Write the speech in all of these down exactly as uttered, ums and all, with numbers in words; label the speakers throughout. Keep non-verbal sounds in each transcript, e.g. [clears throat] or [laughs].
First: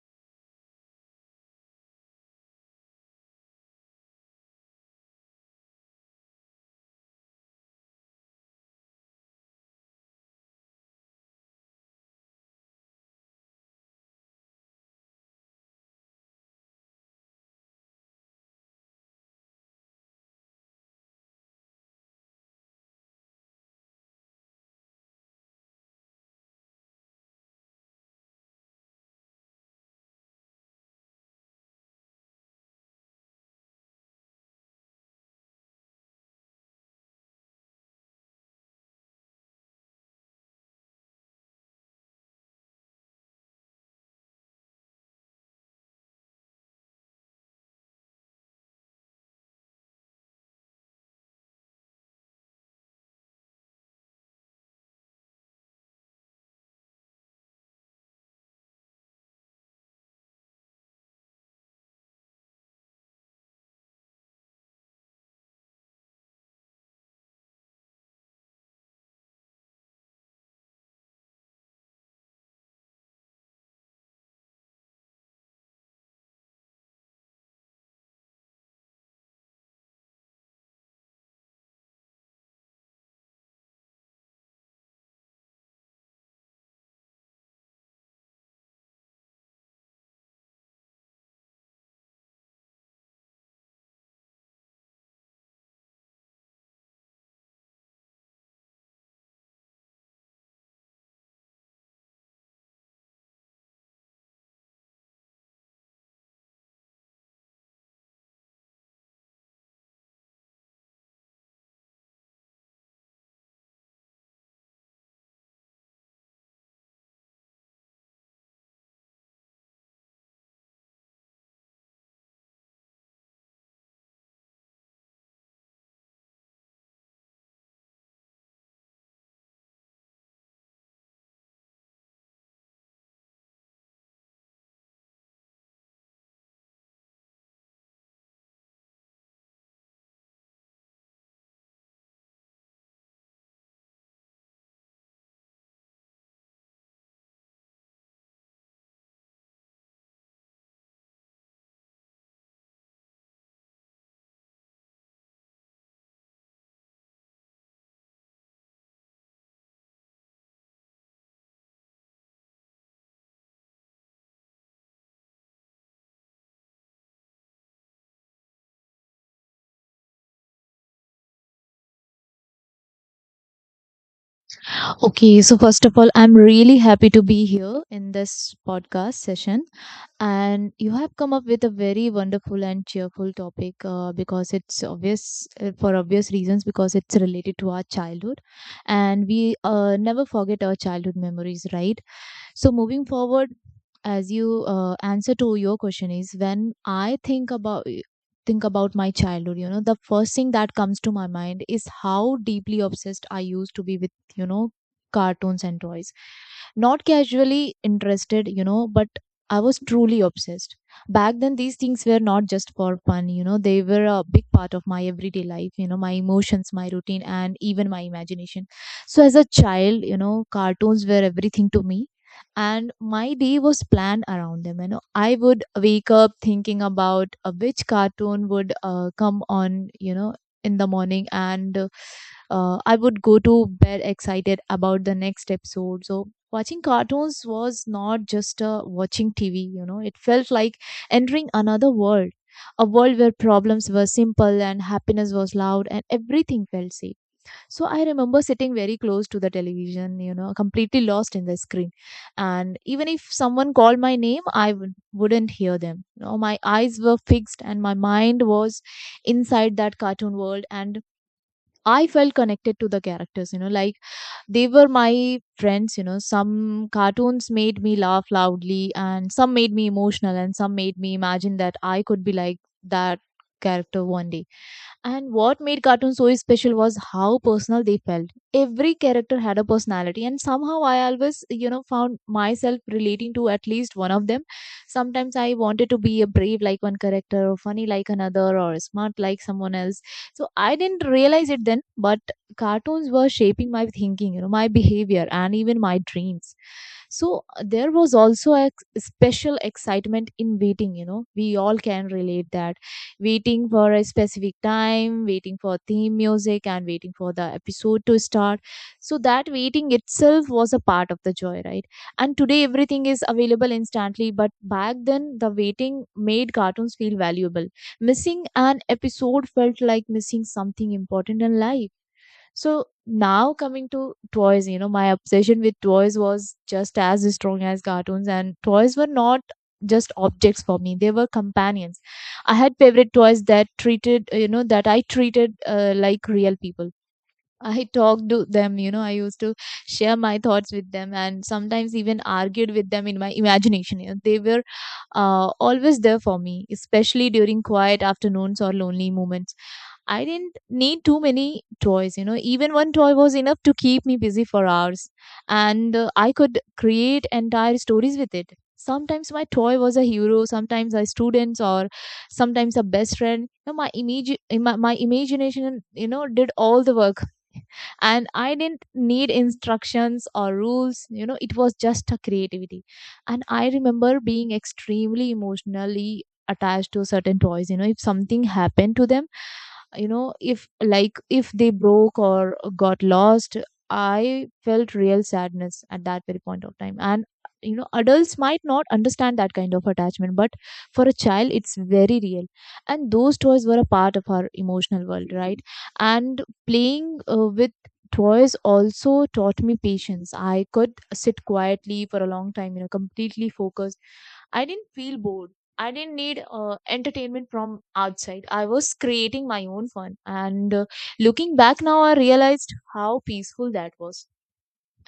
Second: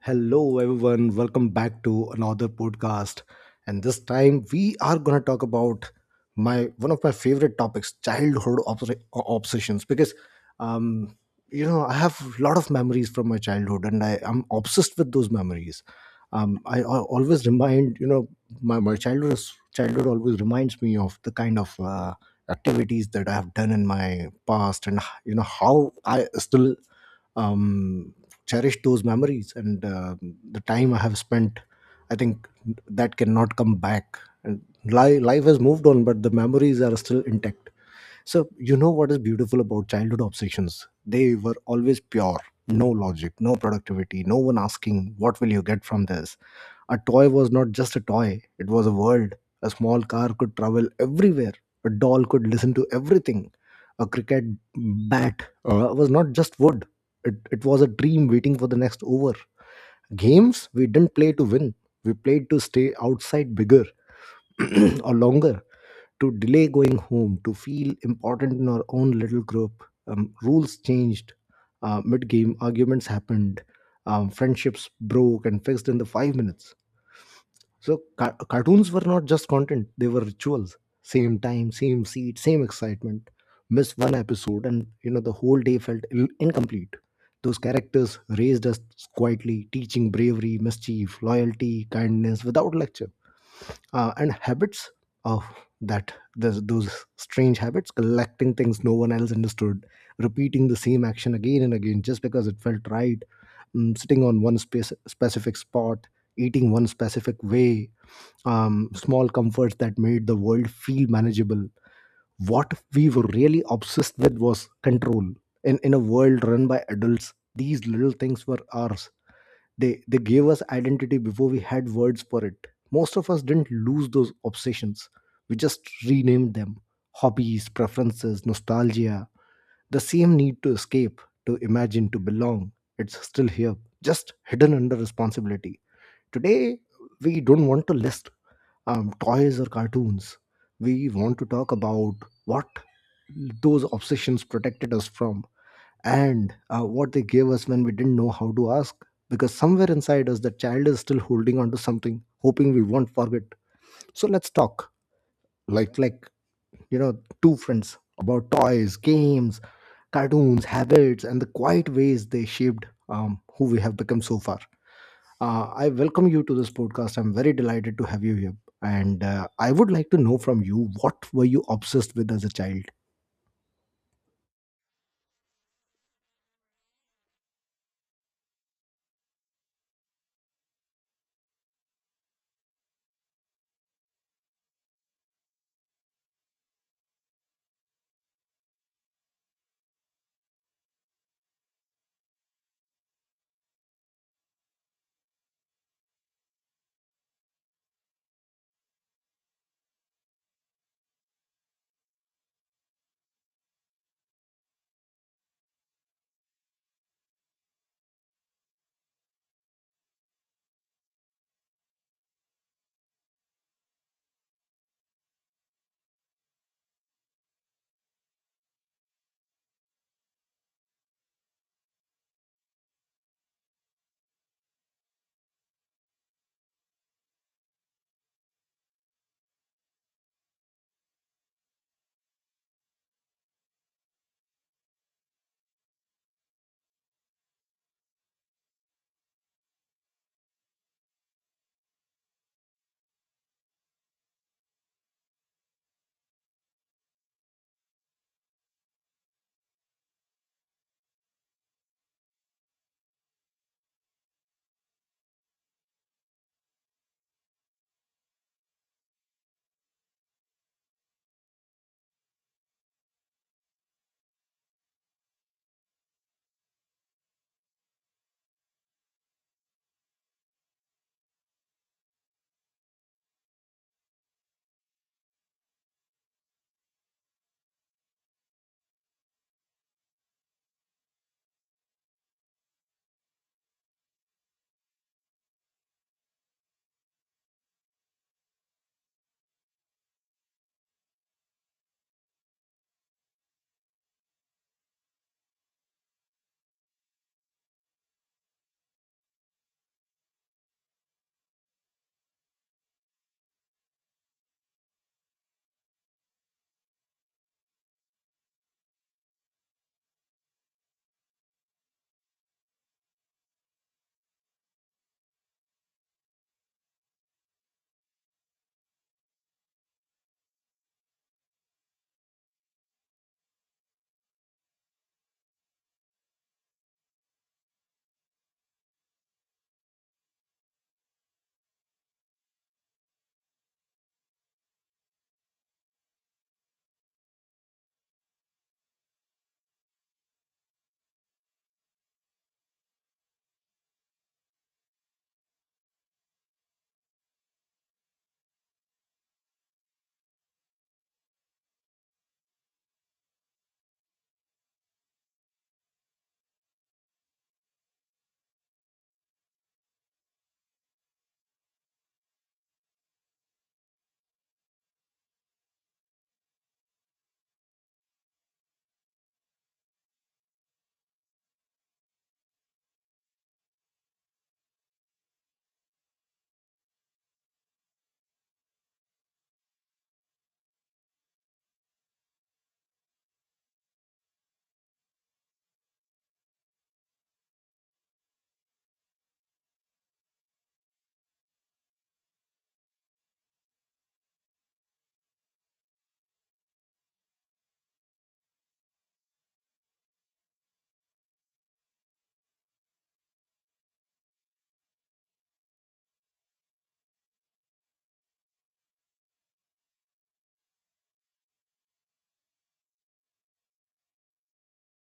Speaker 1: Hello, everyone. Welcome back to another podcast. And this time we are going to talk about my one of my favorite topics, childhood obs- obsessions. Because, um, you know, I have a lot of memories from my childhood, and I am obsessed with those memories. Um, I, al- always remind, you know, my my childhood is- childhood always reminds me of the kind of uh, activities that I have done in my past, and you know how I still um, cherish those memories and uh, the time I have spent. I think that cannot come back. And li- life has moved on, but the memories are still intact. So you know what is beautiful about childhood obsessions? They were always pure, no logic, no productivity, no one asking what will you get from this. A toy was not just a toy, it was a world. A small car could travel everywhere. A doll could listen to everything. A cricket bat uh, was not just wood, it, it was a dream waiting for the next over. Games, we didn't play to win, we played to stay outside bigger [clears throat] or longer, to delay going home, to feel important in our own little group. Um, rules changed, uh, mid game arguments happened, um, friendships broke and fixed in the five minutes. So ca- cartoons were not just content, they were rituals. Same time, same seat, same excitement. Miss one episode and you know the whole day felt Ill- incomplete. Those characters raised us quietly, teaching bravery, mischief, loyalty, kindness without lecture. Uh, and habits of that those, those strange habits, collecting things no one else understood, repeating the same action again and again just because it felt right, mm, sitting on one space, specific spot, eating one specific way, um, small comforts that made the world feel manageable. What we were really obsessed with was control. In in a world run by adults, these little things were ours. They they gave us identity before we had words for it. Most of us didn't lose those obsessions. We just renamed them. Hobbies, preferences, nostalgia, the same need to escape, to imagine, to belong. It's still here, just hidden under responsibility. Today, we don't want to list um, toys or cartoons. We want to talk about what those obsessions protected us from, and uh, what they gave us when we didn't know how to ask. Because somewhere inside us, the child is still holding on to something, hoping we won't forget. So let's talk like, like you know, two friends about toys, games, cartoons, habits, and the quiet ways they shaped um, who we have become so far. Uh, I welcome you to this podcast. I'm very delighted to have you here. And uh, I would like to know from you, what were you obsessed with as a child?
Speaker 2: Okay, so first of all, I'm really happy to be here in this podcast session. And you have come up with a very wonderful and cheerful topic uh, because it's obvious uh, for obvious reasons, because it's related to our childhood. And we uh, never forget our childhood memories, right? So moving forward, as you uh, answer to your question is, when I think about think about my childhood, you know, the first thing that comes to my mind is how deeply obsessed I used to be with you know, cartoons and toys. Not casually interested, you know, but I was truly obsessed. Back then, these things were not just for fun; you know, they were a big part of my everyday life, you know, my emotions, my routine, and even my imagination. So, as a child, you know, cartoons were everything to me, and my day was planned around them. You know I would wake up thinking about uh, which cartoon would uh, come on you know in the morning, and uh, uh, I would go to bed excited about the next episode. So watching cartoons was not just uh, watching TV. You know it felt like entering another world, a world where problems were simple and happiness was loud and everything felt safe. So I remember sitting very close to the television, you know, completely lost in the screen. And even if someone called my name, I w- wouldn't hear them. You know, my eyes were fixed and my mind was inside that cartoon world. And I felt connected to the characters, you know, like they were my friends. You know. Some cartoons made me laugh loudly, and some made me emotional, and some made me imagine that I could be like that character one day. And what made cartoons so special was how personal they felt. Every character had a personality, and somehow I always you know, found myself relating to at least one of them. Sometimes I wanted to be a brave like one character, or funny like another, or smart like someone else. So I didn't realize it then, but cartoons were shaping my thinking, you know my behavior, and even my dreams. So uh, there was also a special excitement in waiting. You know we all can relate that waiting for a specific time, waiting for theme music, and waiting for the episode to start. So that waiting itself was a part of the joy, right? And today everything is available instantly, but back then the waiting made cartoons feel valuable. Missing an episode felt like missing something important in life. So now coming to toys, you know, my obsession with toys was just as strong as cartoons, and toys were not just objects for me, they were companions. I had favorite toys that treated you know that I treated uh, like real people. I talked to them. You know I used to share my thoughts with them, and sometimes even argued with them in my imagination. You know, they were uh, always there for me, especially during quiet afternoons or lonely moments. I didn't need too many toys. You know. Even one toy was enough to keep me busy for hours, and uh, I could create entire stories with it. Sometimes my toy was a hero, sometimes a student, or sometimes a best friend. You know, my imagi my, my imagination you know, did all the work, and I didn't need instructions or rules. You know it was just a creativity. And I remember being extremely emotionally attached to certain toys. You know if something happened to them, you know if like if they broke or got lost, I felt real sadness at that very point of time. And you know adults might not understand that kind of attachment, but for a child it's very real. And those toys were a part of our emotional world, right? And playing uh, with toys also taught me patience. I could sit quietly for a long time, you know, completely focused. I didn't feel bored. I didn't need uh, entertainment from outside. I was creating my own fun. And uh, looking back now, I realized how peaceful that was.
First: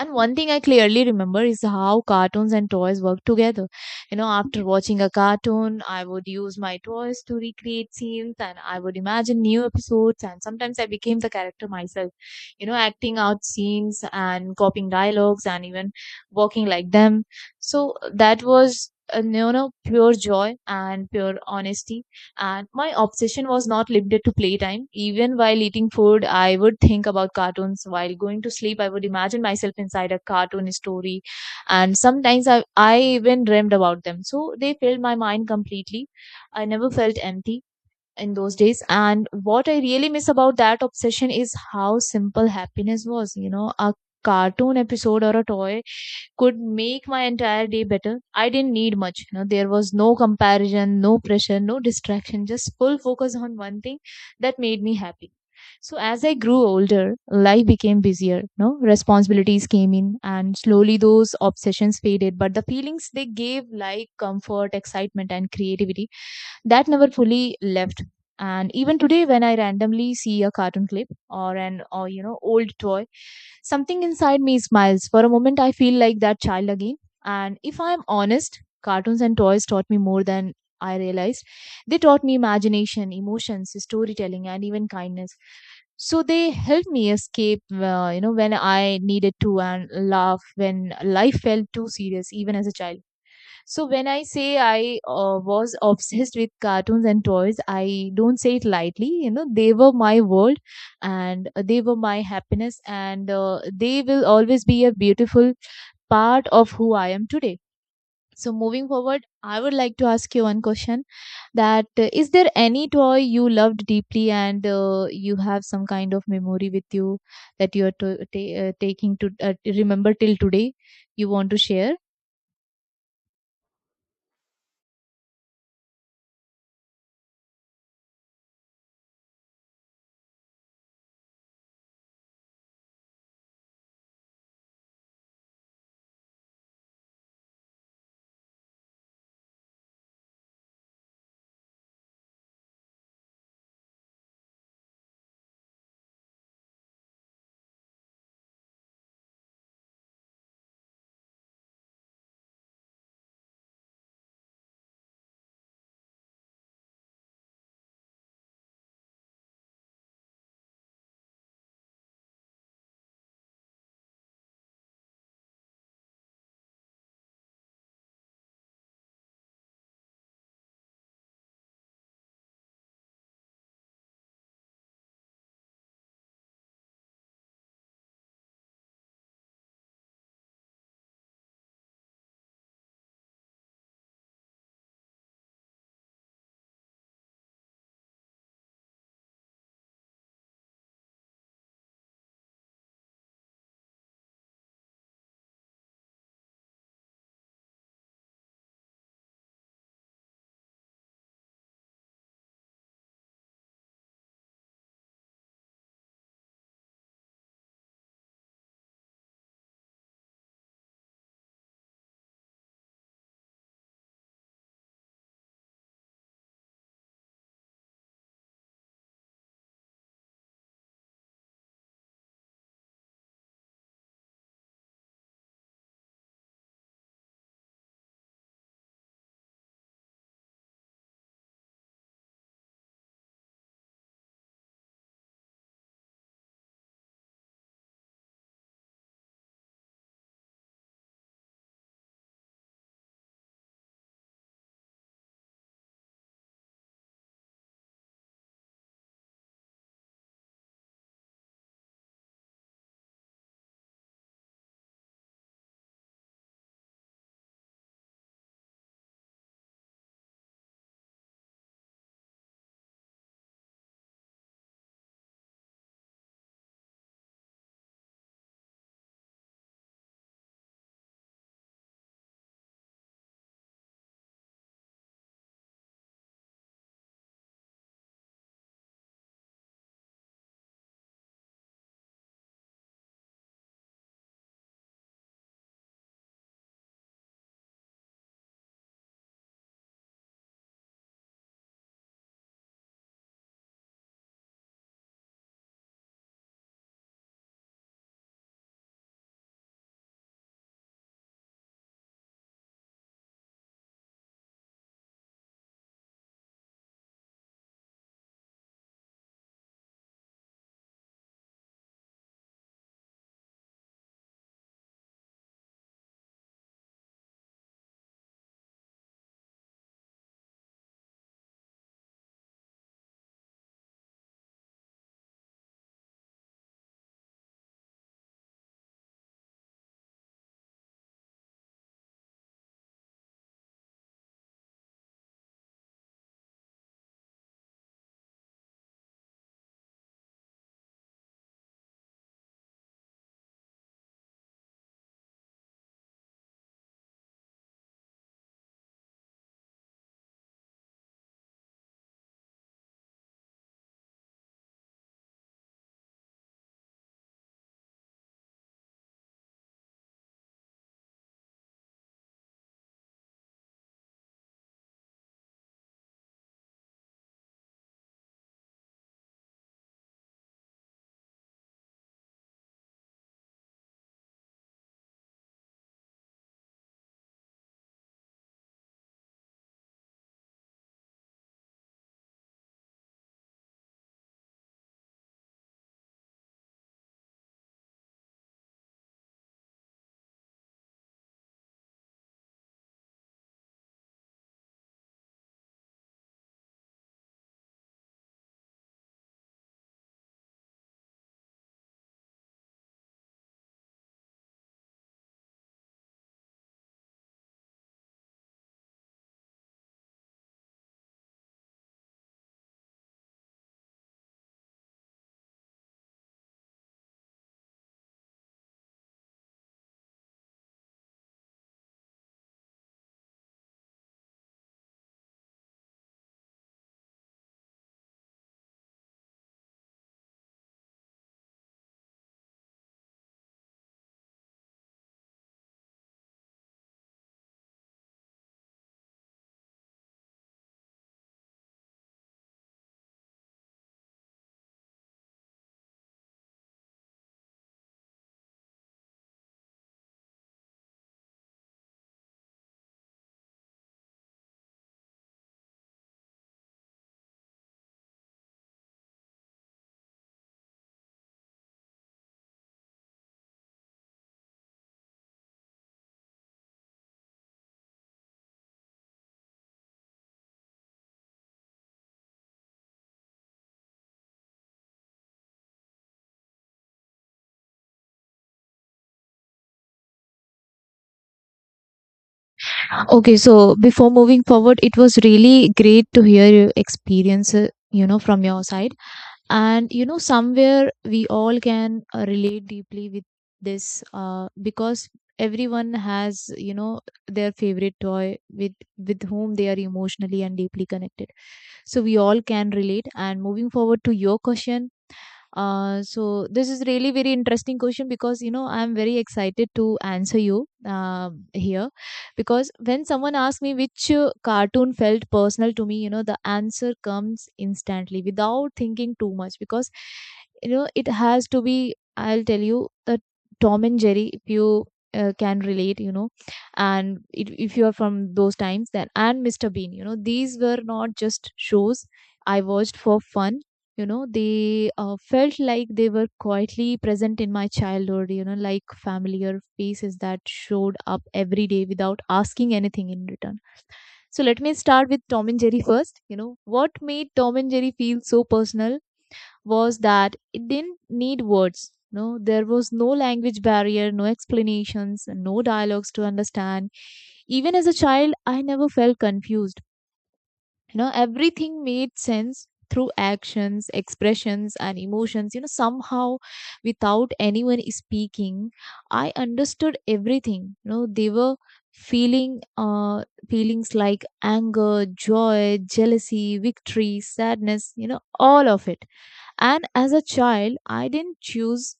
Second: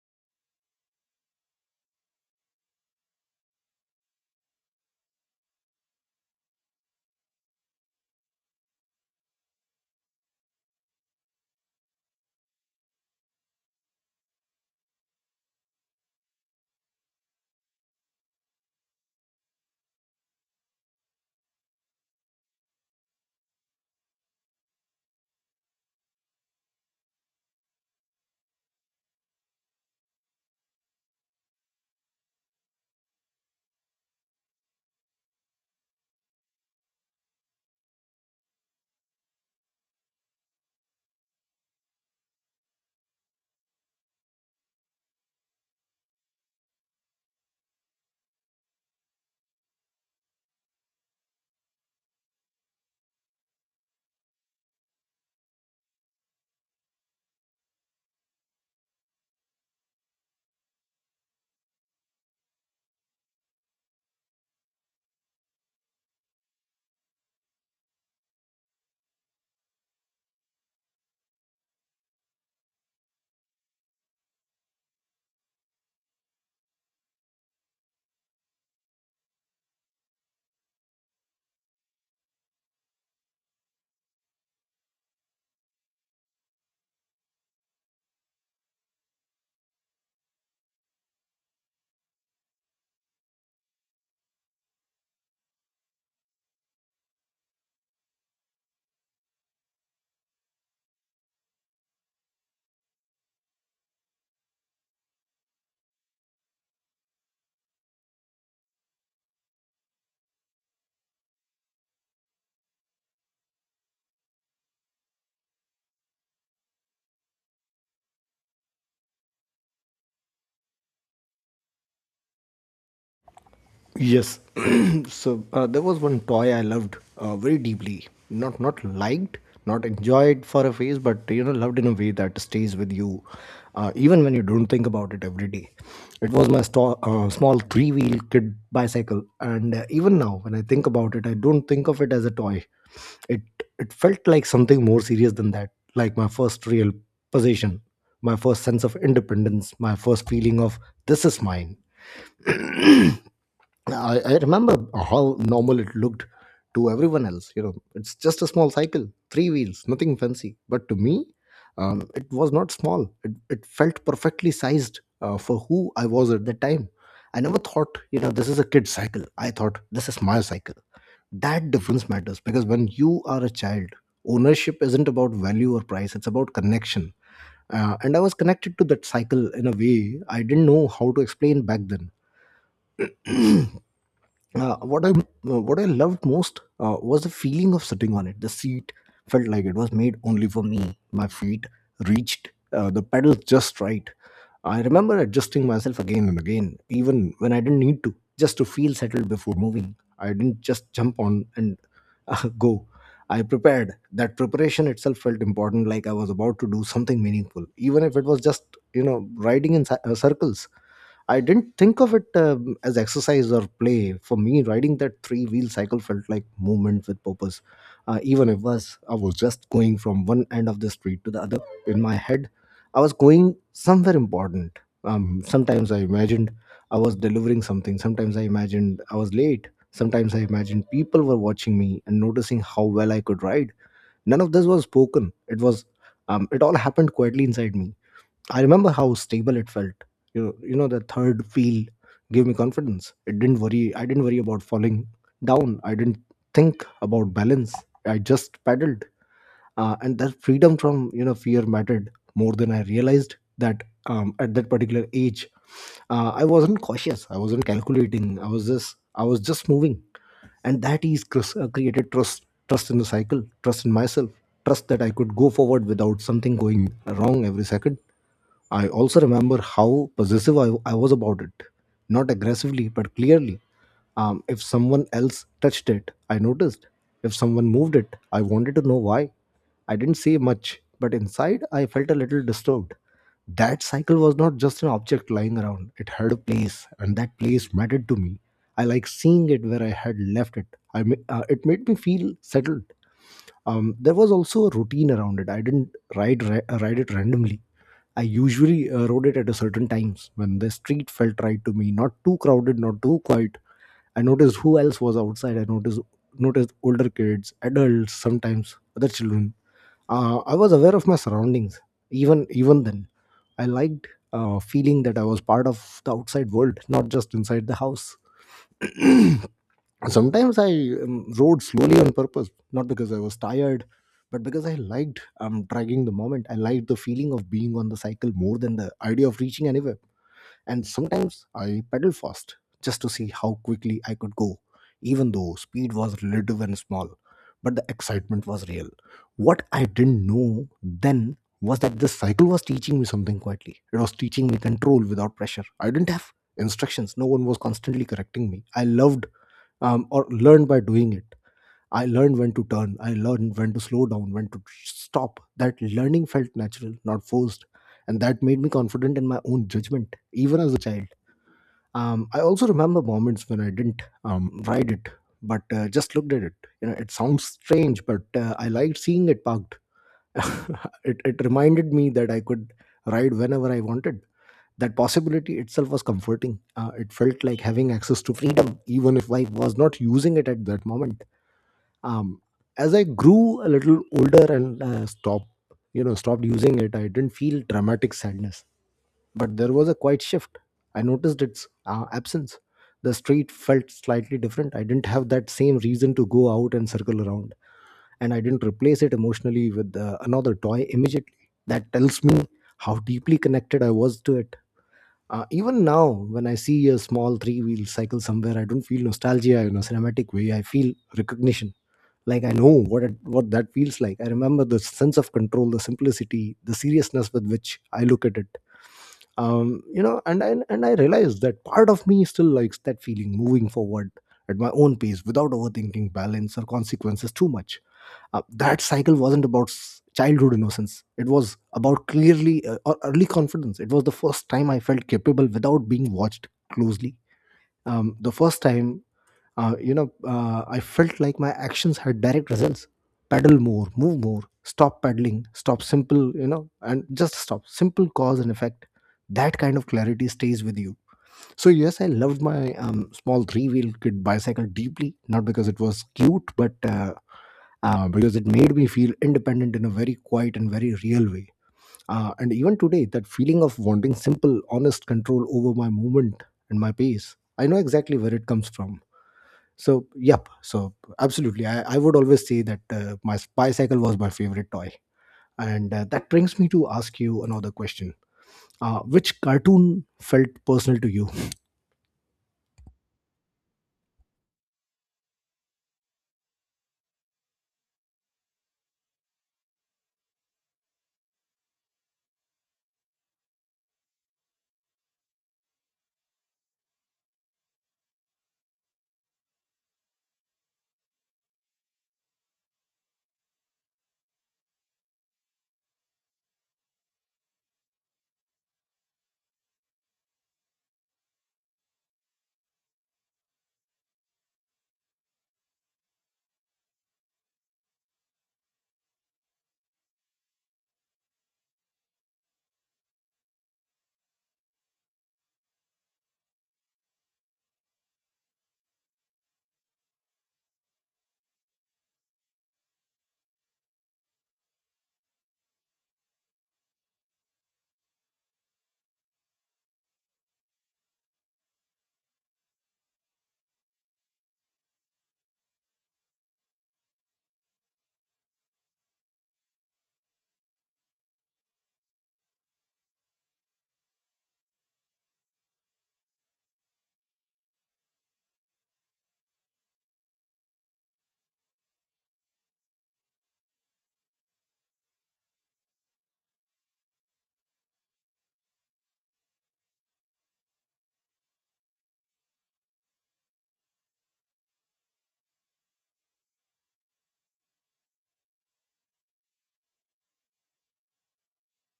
Speaker 2: And one thing I clearly remember is how cartoons and toys work together. You know, after watching a cartoon, I would use my toys to recreate scenes, and I would imagine new episodes. And sometimes I became the character myself, you know, acting out scenes and copying dialogues and even walking like them. So that was uh, you know, pure joy and pure honesty. And my obsession was not limited to playtime. Even while eating food, I would think about cartoons. While going to sleep, I would imagine myself inside a cartoon story. And sometimes I, I even dreamed about them. So they filled my mind completely. I never felt empty in those days. And what I really miss about that obsession is how simple happiness was. You know, a cartoon episode or a toy could make my entire day better. I didn't need much. You know, there was no comparison, no pressure, no distraction, just full focus on one thing that made me happy. So as I grew older, life became busier. No responsibilities came in, and slowly those obsessions faded. But the feelings they gave, like comfort, excitement, and creativity, that never fully left. And even today, when I randomly see a cartoon clip, or an or you know old toy, something inside me smiles for a moment. I feel like that child again. And if I am honest, cartoons and toys taught me more than I realized. They taught me imagination, emotions, storytelling, and even kindness. So they helped me escape uh, you know when I needed to, and laugh when life felt too serious, even as a child. So when I say I uh, was obsessed with cartoons and toys, I don't say it lightly. You know, they were my world, and they were my happiness, and uh, they will always be a beautiful part of who I am today. So moving forward, I would like to ask you one question: that uh, is there any toy you loved deeply, and uh, you have some kind of memory with you that you are to- ta- uh, taking to uh, remember till today? You want to share?
Speaker 1: Yes. [clears throat] so uh, there was one toy I loved uh, very deeply. Not not liked, not enjoyed for a phase, but you know loved in a way that stays with you, uh, even when you don't think about it every day. It was my sto- uh, small three-wheel kid bicycle, and uh, even now when I think about it, I don't think of it as a toy. It it felt like something more serious than that, like my first real possession, my first sense of independence, my first feeling of this is mine. I, I remember how normal it looked to everyone else. You know, it's just a small cycle, three wheels, nothing fancy. But to me, um, it was not small. It, it felt perfectly sized uh, for who I was at that time. I never thought, you know, this is a kid's cycle. I thought this is my cycle. That difference matters because when you are a child, ownership isn't about value or price, it's about connection. Uh, and I was connected to that cycle in a way I didn't know how to explain back then. [clears throat] Uh, what I uh, what I loved most uh, was the feeling of sitting on it. The seat felt like it was made only for me. My feet reached uh, the pedals just right. I remember adjusting myself again and again, even when I didn't need to, just to feel settled before moving. I didn't just jump on and [laughs] uh, go. I prepared. That preparation itself felt important, like I was about to do something meaningful, even if it was just you know riding in ci- uh, circles. I didn't think of it um, as exercise or play. For me, riding that three wheel cycle felt like movement with purpose. Uh, even if was I was just going from one end of the street to the other, in my head, I was going somewhere important. Um, sometimes I imagined I was delivering something. Sometimes I imagined I was late. Sometimes I imagined people were watching me and noticing how well I could ride. None of this was spoken. It was um, it all happened quietly inside me. I remember how stable it felt. You know, you know, the third wheel gave me confidence. It didn't worry. I didn't worry about falling down. I didn't think about balance. I just paddled, uh, and that freedom from you know fear mattered more than I realized that um, at that particular age. Uh, I wasn't cautious. I wasn't calculating. I was just I was just moving, and that is cr- uh, created trust, trust in the cycle, trust in myself, trust that I could go forward without something going wrong every second. I also remember how possessive i, I was about it, not aggressively but clearly. Um, if someone else touched it, I noticed. If someone moved it, I wanted to know why. I didn't say much, but inside I felt a little disturbed. That cycle was not just an object lying around. It had a place, and that place mattered to me. I like seeing it where I had left it. I ma- uh, it made me feel settled. Um, there was also a routine around it. I didn't ride ra- uh, ride it randomly. I usually uh, rode it at a certain times when the street felt right to me, not too crowded, not too quiet. I noticed who else was outside. I noticed noticed older kids, adults, sometimes other children. Uh, I was aware of my surroundings. Even even then, I liked uh, feeling that I was part of the outside world, not just inside the house. [clears throat] Sometimes I um, rode slowly on purpose, not because I was tired but because I liked um, dragging the moment. I liked the feeling of being on the cycle more than the idea of reaching anywhere. And sometimes I pedaled fast just to see how quickly I could go, even though speed was relative and small, but the excitement was real. What I didn't know then was that the cycle was teaching me something quietly. It was teaching me control without pressure. I didn't have instructions, no one was constantly correcting me. I loved um, or learn by doing it. I learned when to turn, I learned when to slow down, when to stop. That learning felt natural, not forced. And that made me confident in my own judgment, even as a child. Um, I also remember moments when I didn't um, ride it, but uh, just looked at it. You know, it sounds strange, but uh, I liked seeing it parked. [laughs] it, it reminded me that I could ride whenever I wanted. That possibility itself was comforting. Uh, it felt like having access to freedom, even if I was not using it at that moment. um, as I grew a little older and uh, stopped, you know, stopped using it I didn't feel dramatic sadness, but there was a quiet shift. I noticed its uh, absence. The street felt slightly different. I didn't have that same reason to go out and circle around, and I didn't replace it emotionally with uh, another toy immediately. That tells me how deeply connected I was to it. Uh, even now, when I see a small three wheel cycle somewhere, I don't feel nostalgia in a cinematic way. I feel recognition, like I know what it, what that feels like. I remember the sense of control, the simplicity, the seriousness with which I look at it. um you know, and i and i realized that part of me still likes that feeling, moving forward at my own pace without overthinking balance or consequences too much. Uh, that cycle wasn't about s- childhood innocence, it was about clearly uh, or early confidence. It was the first time I felt capable without being watched closely. Um, the first time, uh, you know, uh, I felt like my actions had direct results. Pedal more, move more, stop pedaling, stop simple, you know, and just stop. Simple cause and effect. That kind of clarity stays with you. So, yes, I loved my um, small three wheel kit bicycle deeply, not because it was cute, but uh, uh, because it made me feel independent in a very quiet and very real way. Uh, and even today, that feeling of wanting simple, honest control over my movement and my pace, I know exactly where it comes from. So, yep. So, absolutely. I, I would always say that uh, my s- bicycle was my favorite toy. And uh, that brings me to ask you another question. Uh, which cartoon felt personal to you?
Speaker 2: Okay, so before moving forward, it was really great to hear your experience uh, you know, from your side. And you know, somewhere we all can uh, relate deeply with this uh, because everyone has you know, their favorite toy with with whom they are emotionally and deeply connected. So we all can relate. And moving forward to your question, uh, so this is really very interesting question, because you know I am very excited to answer you uh, here, because when someone asks me which uh, cartoon felt personal to me, you know the answer comes instantly without thinking too much, because you know it has to be. I'll tell you the Tom and Jerry, if you uh, can relate, you know, and if if you are from those times, then and Mister Bean. You know, these were not just shows I watched for fun. You know they uh, felt like they were quietly present in my childhood, you know like familiar faces that showed up every day without asking anything in return. So let me start with Tom and Jerry first. You know what made Tom and Jerry feel so personal was that it didn't need words. No there was no language barrier, no explanations, no dialogues to understand. Even as a child, I never felt confused. You know everything made sense through actions, expressions, and emotions. You know somehow, without anyone speaking, I understood everything. You know they were feeling uh feelings like anger, joy, jealousy, victory, sadness, you know all of it. And as a child, I didn't choose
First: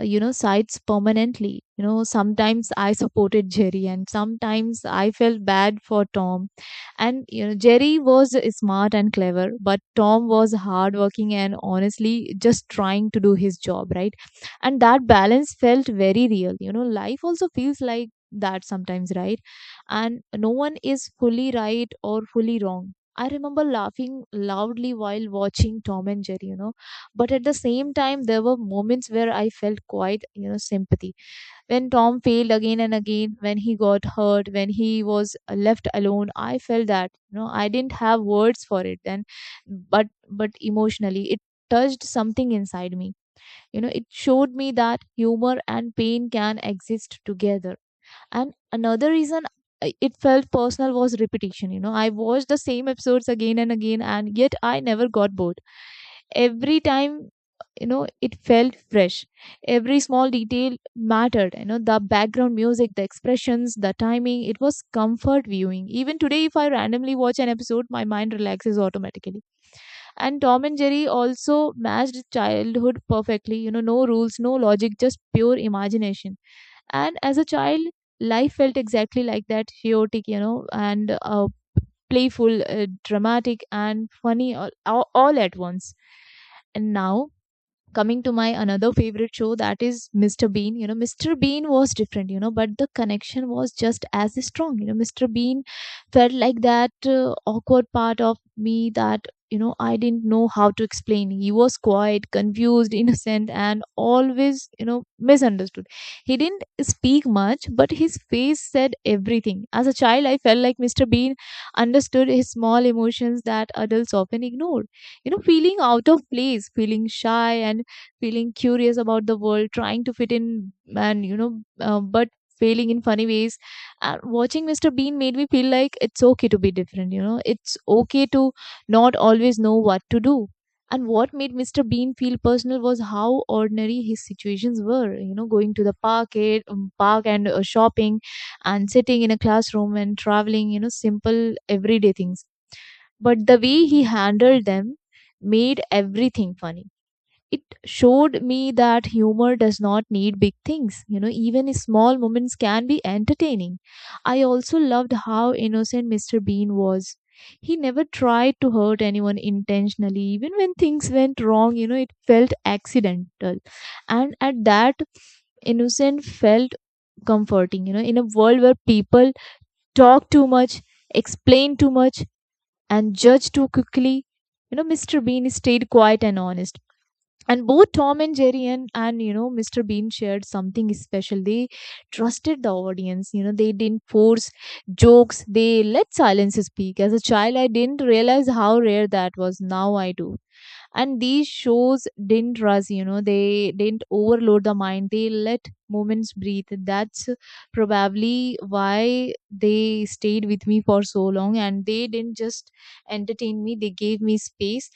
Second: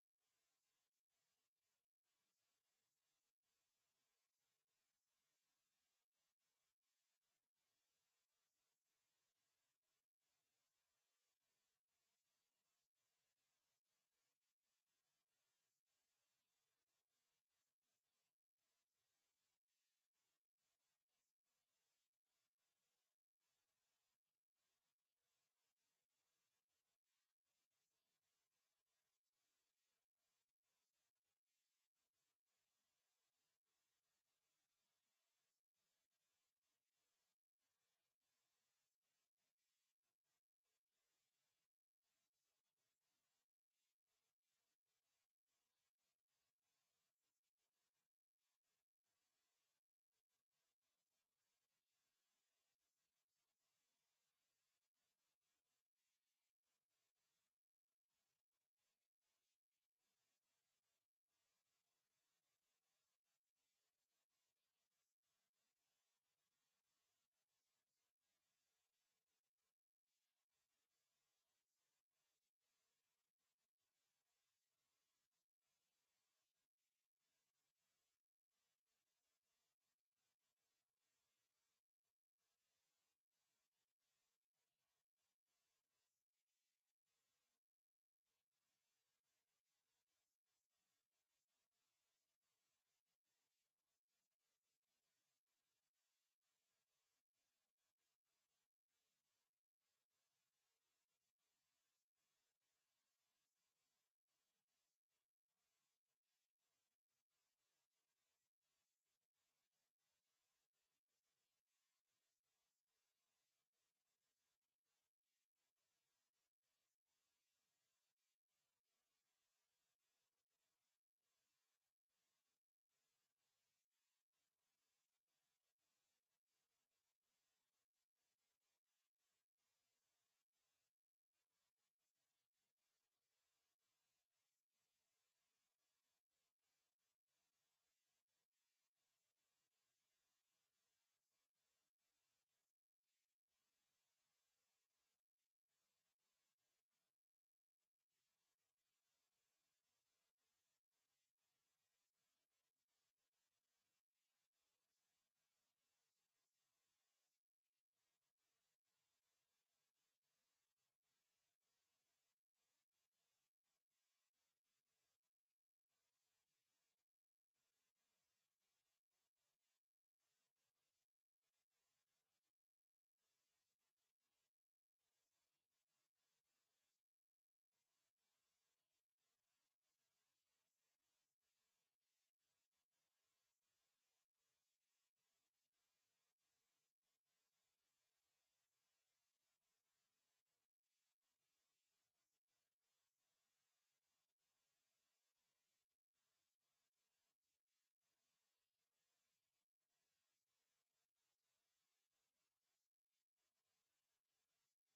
Speaker 2: uh, you know sides permanently. You know sometimes I supported Jerry, and sometimes I felt bad for Tom. And you know jerry was smart and clever, but Tom was hardworking and honestly just trying to do his job, right? And that balance felt very real. You know life also feels like that sometimes, right? And no one is fully right or fully wrong. I remember laughing loudly while watching Tom and Jerry, you know but at the same time there were moments where I felt quite you know sympathy. When Tom failed again and again, when he got hurt, when he was uh, left alone, I felt that. You know I didn't have words for it then, but but emotionally it touched something inside me. You know it showed me that humor and pain can exist together. And another reason I- it felt personal was repetition. You know I watched the same episodes again and again, and yet I never got bored. Every time, you know it felt fresh. Every small detail mattered. You know the background music, the expressions, the timing. It was comfort viewing. Even today if I randomly watch an episode my mind relaxes automatically. And Tom and Jerry also matched childhood perfectly, you know no rules, no logic, just pure imagination. And as a child life felt exactly like that, chaotic, you know and uh, playful, uh, dramatic and funny all, all all at once. And now coming to my another favorite show, that is Mr. Bean. You know mr. Bean was different, you know but the connection was just as strong. You know mr. Bean felt like that uh, awkward part of me that, you know, I didn't know how to explain. He was quiet, confused, [laughs] innocent and always, you know, misunderstood. He didn't speak much but his face said everything. As a child I felt like Mr. Bean understood his small emotions that adults often ignore, you know, feeling out of place, feeling shy and feeling curious about the world, trying to fit in, and you know, uh, but failing in funny ways. And watching mister Bean made me feel like it's okay to be different, you know, it's okay to not always know what to do. And what made mister Bean feel personal was how ordinary his situations were. You know, going to the park, eh, um, park and uh, shopping, and sitting in a classroom and traveling. You know, simple everyday things. But the way he handled them made everything funny. It showed me that humor does not need big things. You know, even small moments can be entertaining. I also loved how innocent Mr. Bean was. He never tried to hurt anyone intentionally. Even when things went wrong, you know, it felt accidental. And at that, innocent felt comforting, you know, in a world where people talk too much, explain too much and judge too quickly. You know, Mr. Bean stayed quiet and honest. And both Tom and Jerry and and you know mister Bean shared something special. They trusted the audience. You know, they didn't force jokes. They let silence speak. As a child, I didn't realize how rare that was. Now I do. And these shows didn't rush. You know, they didn't overload the mind, they let moments breathe. That's probably why they stayed with me for so long. And they didn't just entertain me, they gave me space.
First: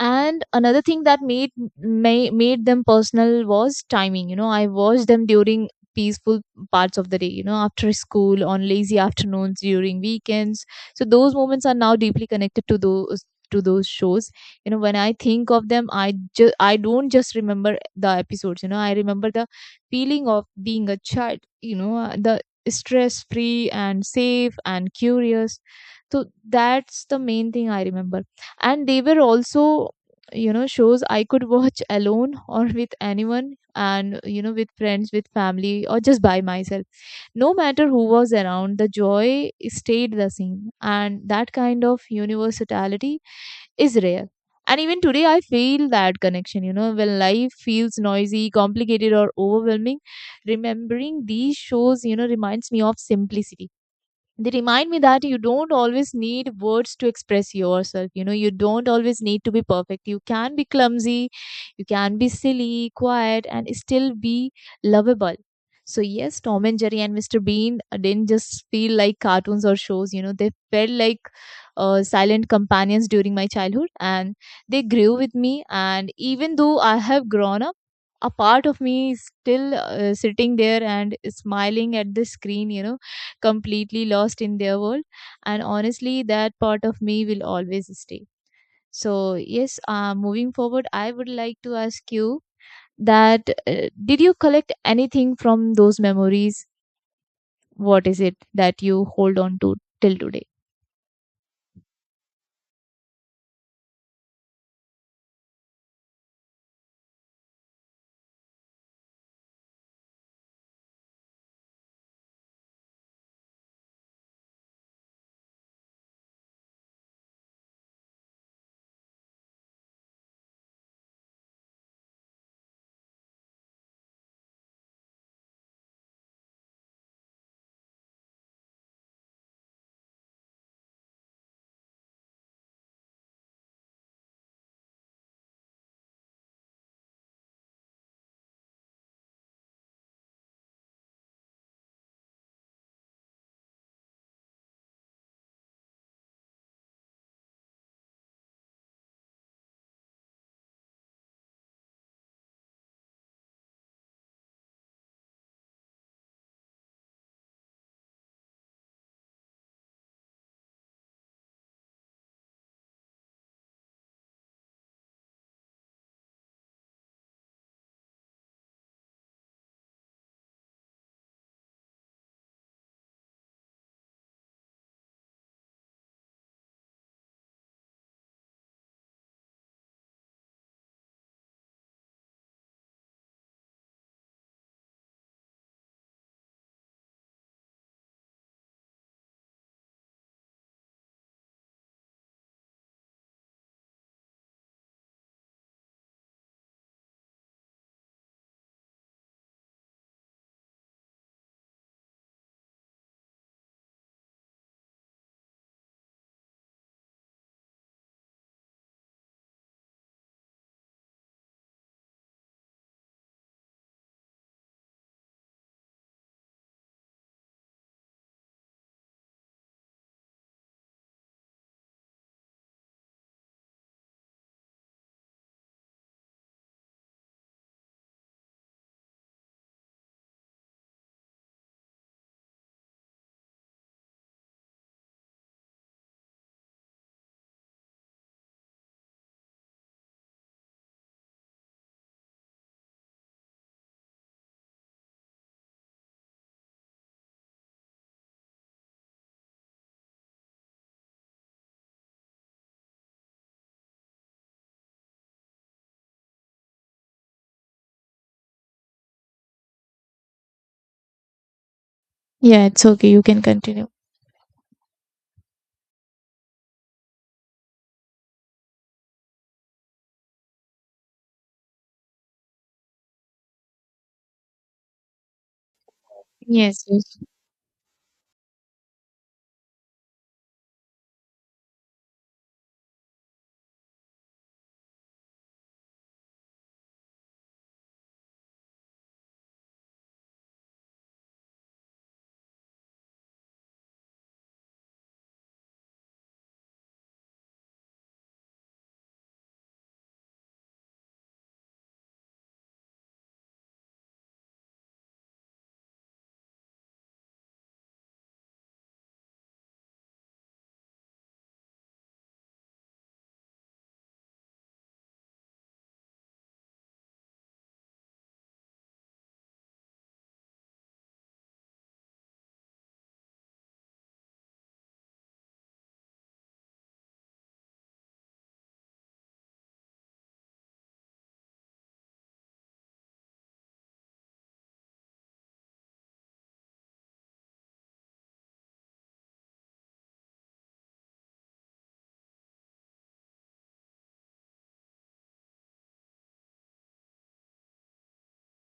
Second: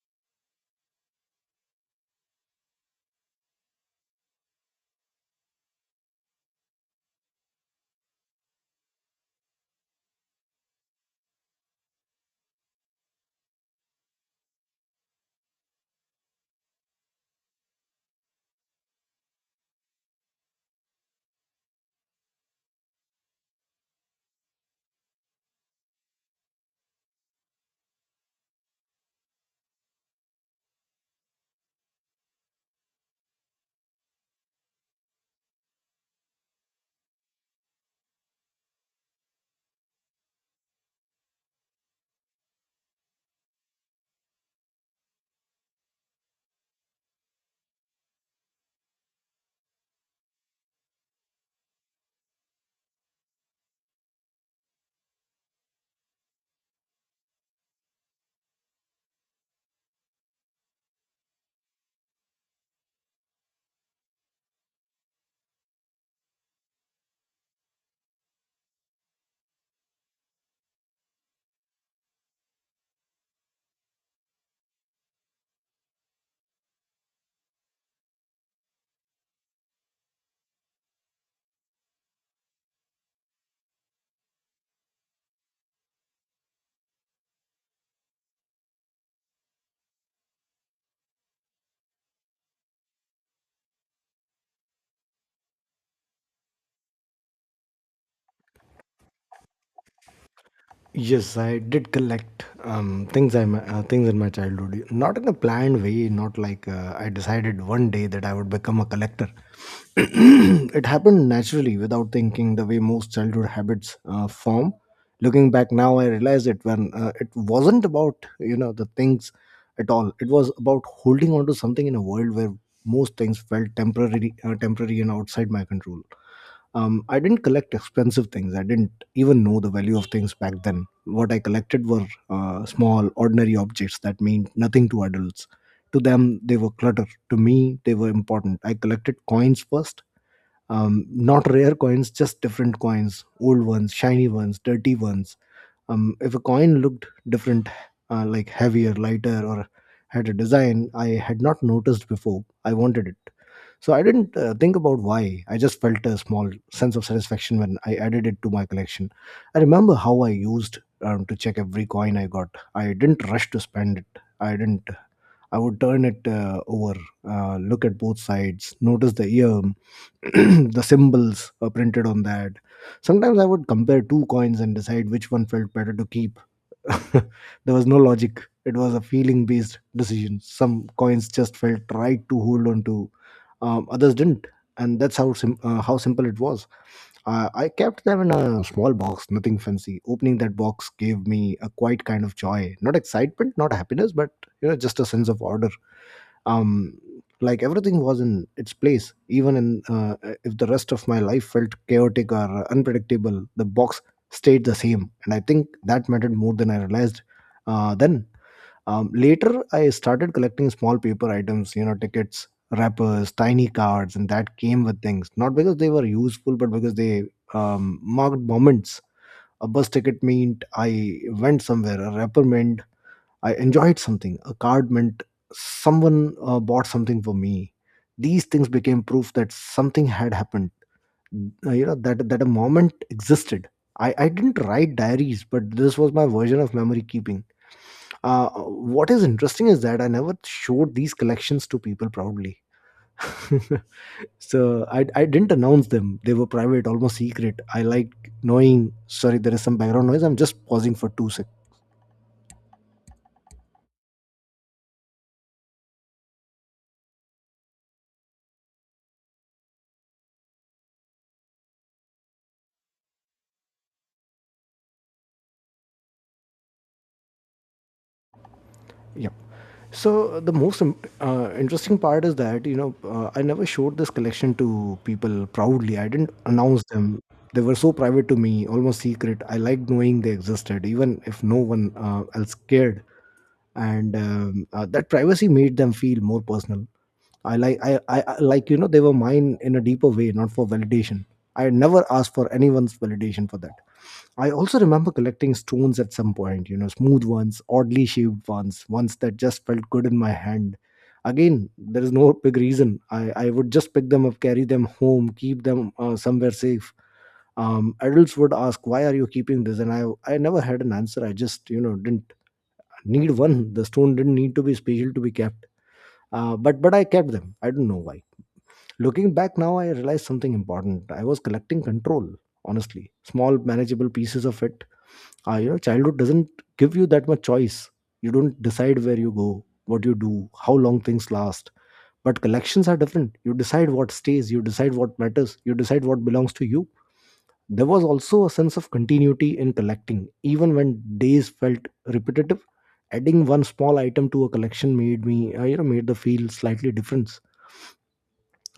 Speaker 2: And another thing that made may, made them personal was timing. You know, I watched them during peaceful parts of the day, you know, after school, on lazy afternoons, during weekends. So those moments are now deeply connected to those to those shows. You know, when I think of them I just I don't just remember the episodes. You know, I remember the feeling of being a child, you know uh, the stress free and safe and curious. So that's the main thing I remember. And they were also, you know, shows I could watch alone [laughs] or with anyone, and you know, with friends, with family or just by myself. No matter who was around, the joy stayed the same. And that kind of universality is rare. And even today, I feel that connection. You know, when life feels noisy, complicated, or overwhelming, remembering these shows, you know, reminds me of simplicity. They remind me that you don't always need words to express yourself. You know, you don't always need to be perfect. You can be clumsy, you can be silly, quiet and still be lovable. So yes, Tom and Jerry and Mr. Bean didn't just feel like cartoons or shows. You know, they felt like uh, silent companions during my childhood. And they grew with me. And even though I have grown up, a part of me is still uh, sitting there and smiling at the screen, you know, completely lost in their world. And honestly, that part of me will always stay. So, yes, uh, moving forward, I would like to ask you that uh, did you collect anything from those memories? What is it that you hold on to till today?
Speaker 1: Yes, I did collect um, things I my- uh, things in my childhood. Not in a planned way. Not like uh, I decided one day that I would become a collector. [clears throat] It happened naturally, without thinking. The way most childhood habits uh, form. Looking back now, I realize it when uh, it wasn't about you know the things at all. It was about holding on to something in a world where most things felt temporary, uh, temporary and outside my control. um, I didn't collect expensive things. I didn't even know the value of things back then. What I collected were uh, small, ordinary objects that meant nothing to adults. To them, they were clutter. To me, they were important. I collected coins first. Um, not rare coins, just different coins, old ones, shiny ones, dirty ones. Um, if a coin looked different, uh, like heavier, lighter, or had a design I had not noticed before, I wanted it. So I didn't uh, think about why. I just felt a small sense of satisfaction when I added it to my collection. I remember how I used um, to check every coin I got. I didn't rush to spend it. I didn't. I would turn it uh, over, uh, look at both sides, notice the year, [clears throat] the symbols are printed on that. Sometimes I would compare two coins and decide which one felt better to keep. [laughs] There was no logic. It was a feeling based decision. Some coins just felt right to hold on to, um, others didn't. And that's how, sim- uh, how simple it was. Uh, I kept them in a small box, nothing fancy. Opening that box gave me a quiet kind of joy. Not excitement, not happiness, but you know, just a sense of order, um like everything was in its place, even in uh, if the rest of my life felt chaotic or unpredictable, the box stayed the same, and I think that mattered more than I realized. Uh, then um, Later I started collecting small paper items, you know, tickets, wrappers, tiny cards, and that came with things, not because they were useful but because they, um, marked moments. A bus ticket meant I went somewhere, a wrapper meant I enjoyed something. A card meant someone uh, bought something for me. These things became proof that something had happened. Uh, you know, that that a moment existed. I, I didn't write diaries, but this was my version of memory keeping. Uh, what is interesting is that I never showed these collections to people proudly. [laughs] So I, I didn't announce them. They were private, almost secret. I like knowing. Sorry, there is some background noise. I'm just pausing for two seconds.
Speaker 2: Yeah, it's okay. You can continue.
Speaker 1: Yeah, so uh, the most im- uh, interesting part is that you know uh, I never showed this collection to people proudly, I didn't announce
Speaker 2: Yes, yes,
Speaker 1: them. They were so private to me, almost secret. I liked knowing they existed even if no one uh, else cared. And um, uh, that privacy made them feel more personal. I like I, I I- like you know they were mine in a deeper way, not for validation. I never asked for anyone's validation for that. I also remember collecting stones at some point, you know, smooth ones, oddly shaped ones, ones that just felt good in my hand. Again, there is no big reason. I, I would just pick them up, carry them home, keep them uh, somewhere safe. Um, adults would ask, why are you keeping this? And I, I never had an answer. I just, you know, didn't need one. The stone didn't need to be special to be kept. Uh, but, but I kept them. I don't know why. Looking back now, I realized something important. I was collecting control, honestly. Small, manageable pieces of it. Uh, you know, childhood doesn't give you that much choice. You don't decide where you go, what you do, how long things last, but collections are different. You decide what stays, you decide what matters, you decide what belongs to you. There was also a sense of continuity in collecting. Even when days felt repetitive, adding one small item to a collection made me uh, you know made the feel slightly different.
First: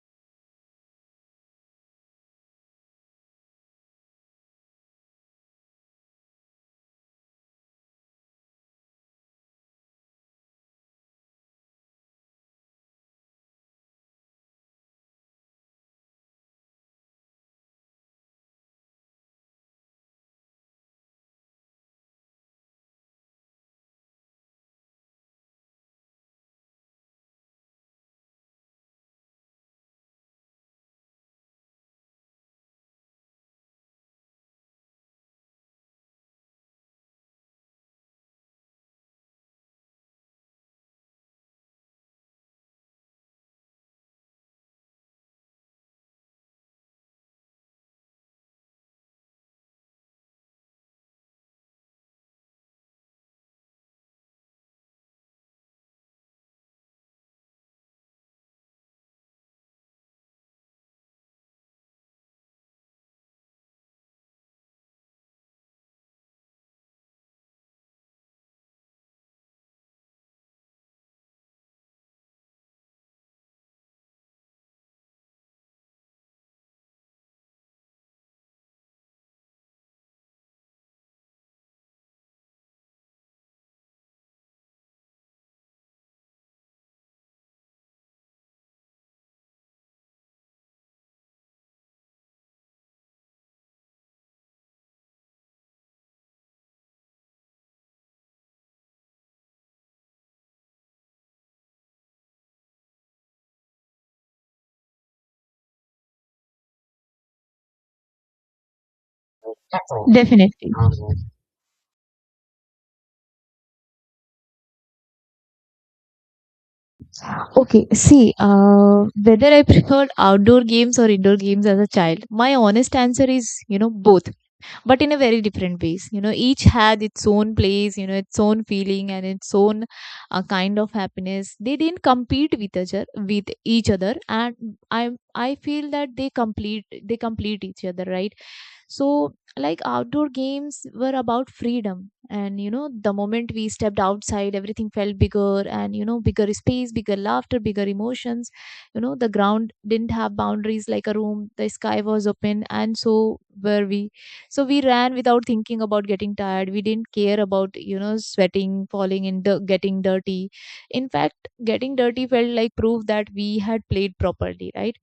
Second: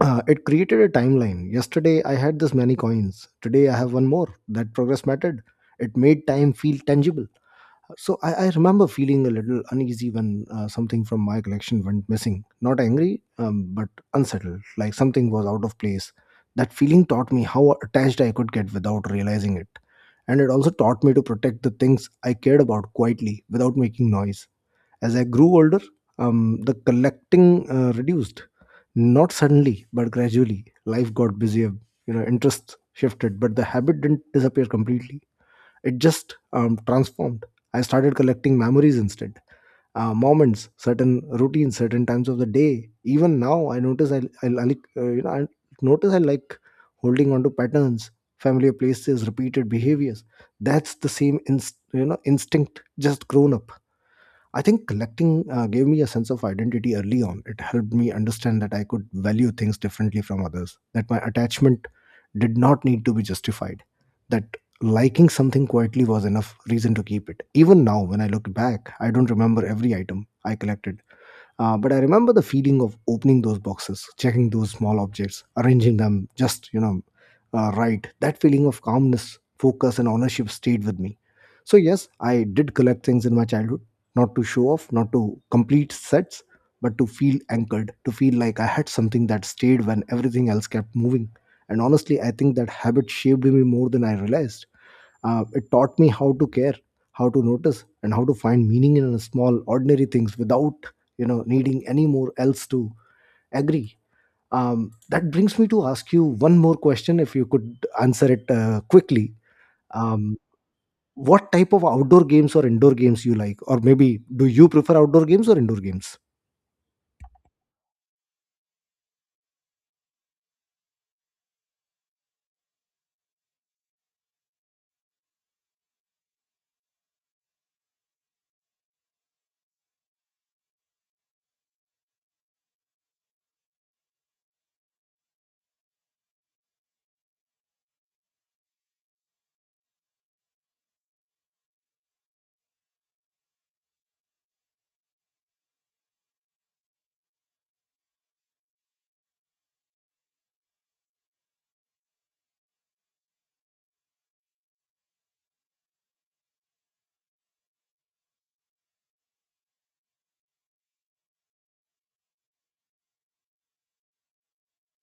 Speaker 1: uh, It created a timeline. Yesterday I had this many coins, today I have one more. That progress mattered. It made time feel tangible. So I, I remember feeling a little uneasy when uh, something from my collection went missing. Not angry, um, but unsettled, like something was out of place. That feeling taught me how attached I could get without realizing it. And it also taught me to protect the things I cared about quietly without making noise. As I grew older, um, the collecting uh, reduced. Not suddenly, but gradually. Life got busier, you know, interests shifted, but the habit didn't disappear completely. It just um, transformed. I started collecting memories instead. Uh, moments, certain routines, certain times of the day. Even now, I notice I, I like uh, you know I notice I like holding on to patterns, familiar places, repeated behaviors. That's the same inst- you know instinct, just grown up. I think collecting uh, gave me a sense of identity early on. It helped me understand that I could value things differently from others, that my attachment did not need to be justified, that liking something quietly was enough reason to keep it. Even now, when I look back, I don't remember every item I collected, uh, but I remember the feeling of opening those boxes, checking those small objects, arranging them just, you know, uh, right. That feeling of calmness, focus, and ownership stayed with me. So, yes, I did collect things in my childhood, not to show off, not to complete sets, but to feel anchored, to feel like I had something that stayed when everything else kept moving. And honestly, I think that habit shaped me more than I realized. Uh, it taught me how to care, how to notice, and how to find meaning in small, ordinary things without, you know, needing any more else to agree. Um, that brings me to ask you one more question. If you could answer it uh, quickly, um,
Speaker 2: definitely.
Speaker 1: what type of outdoor games or indoor games you like, or maybe do you prefer outdoor games or indoor games?
Speaker 2: Okay, see, uh, whether I preferred outdoor games or indoor games as a child, my honest answer is, you know, both. But in a very different ways. You know, each had its own place, you know, its own feeling and its own uh, kind of happiness. They didn't compete with each other with each other and i i feel that they complete they complete each other, right? So, like, outdoor games were about freedom. And, you know, the moment we stepped outside, everything felt bigger, and, you know, bigger space, bigger laughter, bigger emotions. You know, the ground didn't have boundaries like a room, the sky was open, and so were we. So, we ran without thinking about getting tired. We didn't care about, you know, sweating, falling in the getting dirty. In fact, getting dirty felt like proof that we had played properly, right?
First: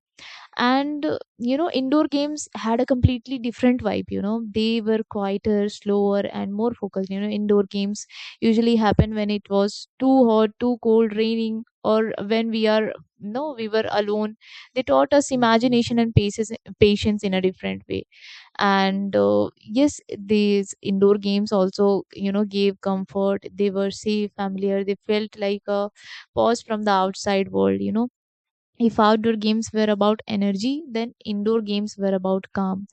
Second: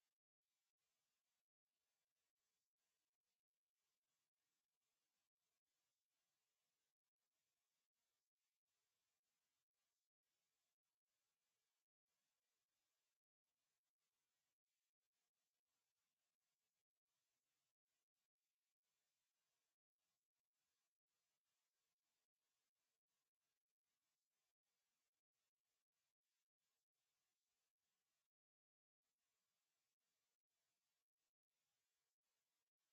Speaker 2: and uh, You know, indoor games had a completely different vibe. You know, they were quieter, slower and more focused. You know, indoor games usually happen when it was too hot, too cold, raining, or when we are, no, we were alone. They taught us imagination and paces, patience in a different way. And uh, yes, these indoor games also, you know, gave comfort. They were safe, familiar. They felt like a pause from the outside world. You know, if outdoor games were about energy, then indoor games were about calm.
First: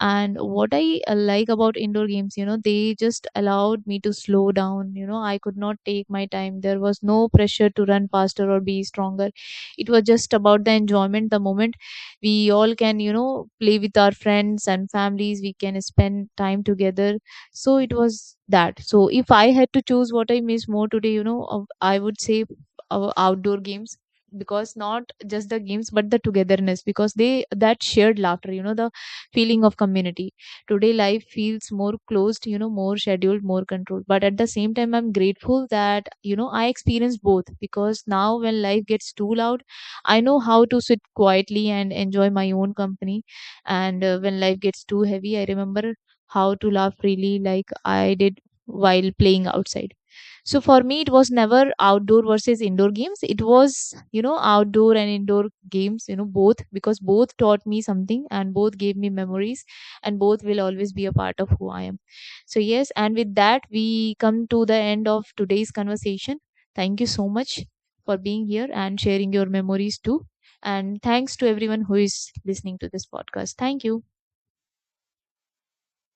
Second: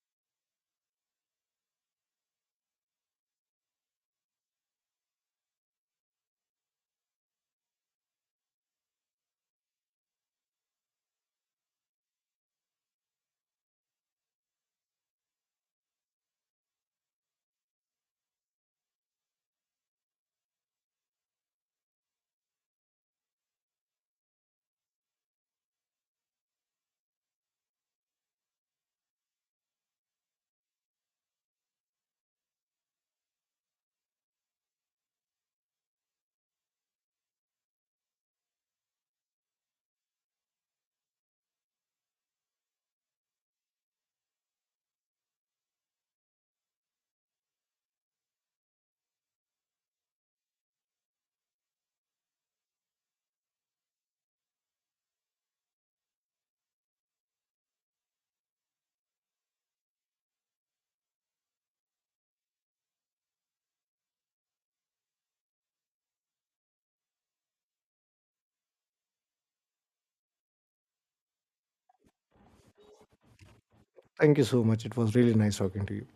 Speaker 2: And what I uh, like about indoor games, you know, they just allowed me to slow down. You know, I could not take my time. There was no pressure to run faster or be stronger. It was just about the enjoyment, the moment. We all can, you know, play with our friends and families. We can spend time together. So it was that. So if I had to choose what I miss more today, you know, uh, I would say uh, outdoor games, because not just the games but the togetherness, because they that shared laughter, you know, the feeling of community. Today life feels more closed, you know, more scheduled, more controlled. But at the same time I'm grateful that, you know, I experienced both. Because now when life gets too loud I know how to sit quietly and enjoy my own company. And uh, when life gets too heavy I remember how to laugh freely like I did while playing outside. So for me it was never outdoor versus indoor games, it was, you know, outdoor and indoor games, you know, both, because both taught me something and both gave me memories, and both will always be a part of who I am. So yes, and with that we come to the end of today's conversation. Thank you so much for being here and sharing your memories too. And thanks to everyone who is listening to this podcast. Thank you.
Speaker 1: Thank you so much. It was really nice talking to you.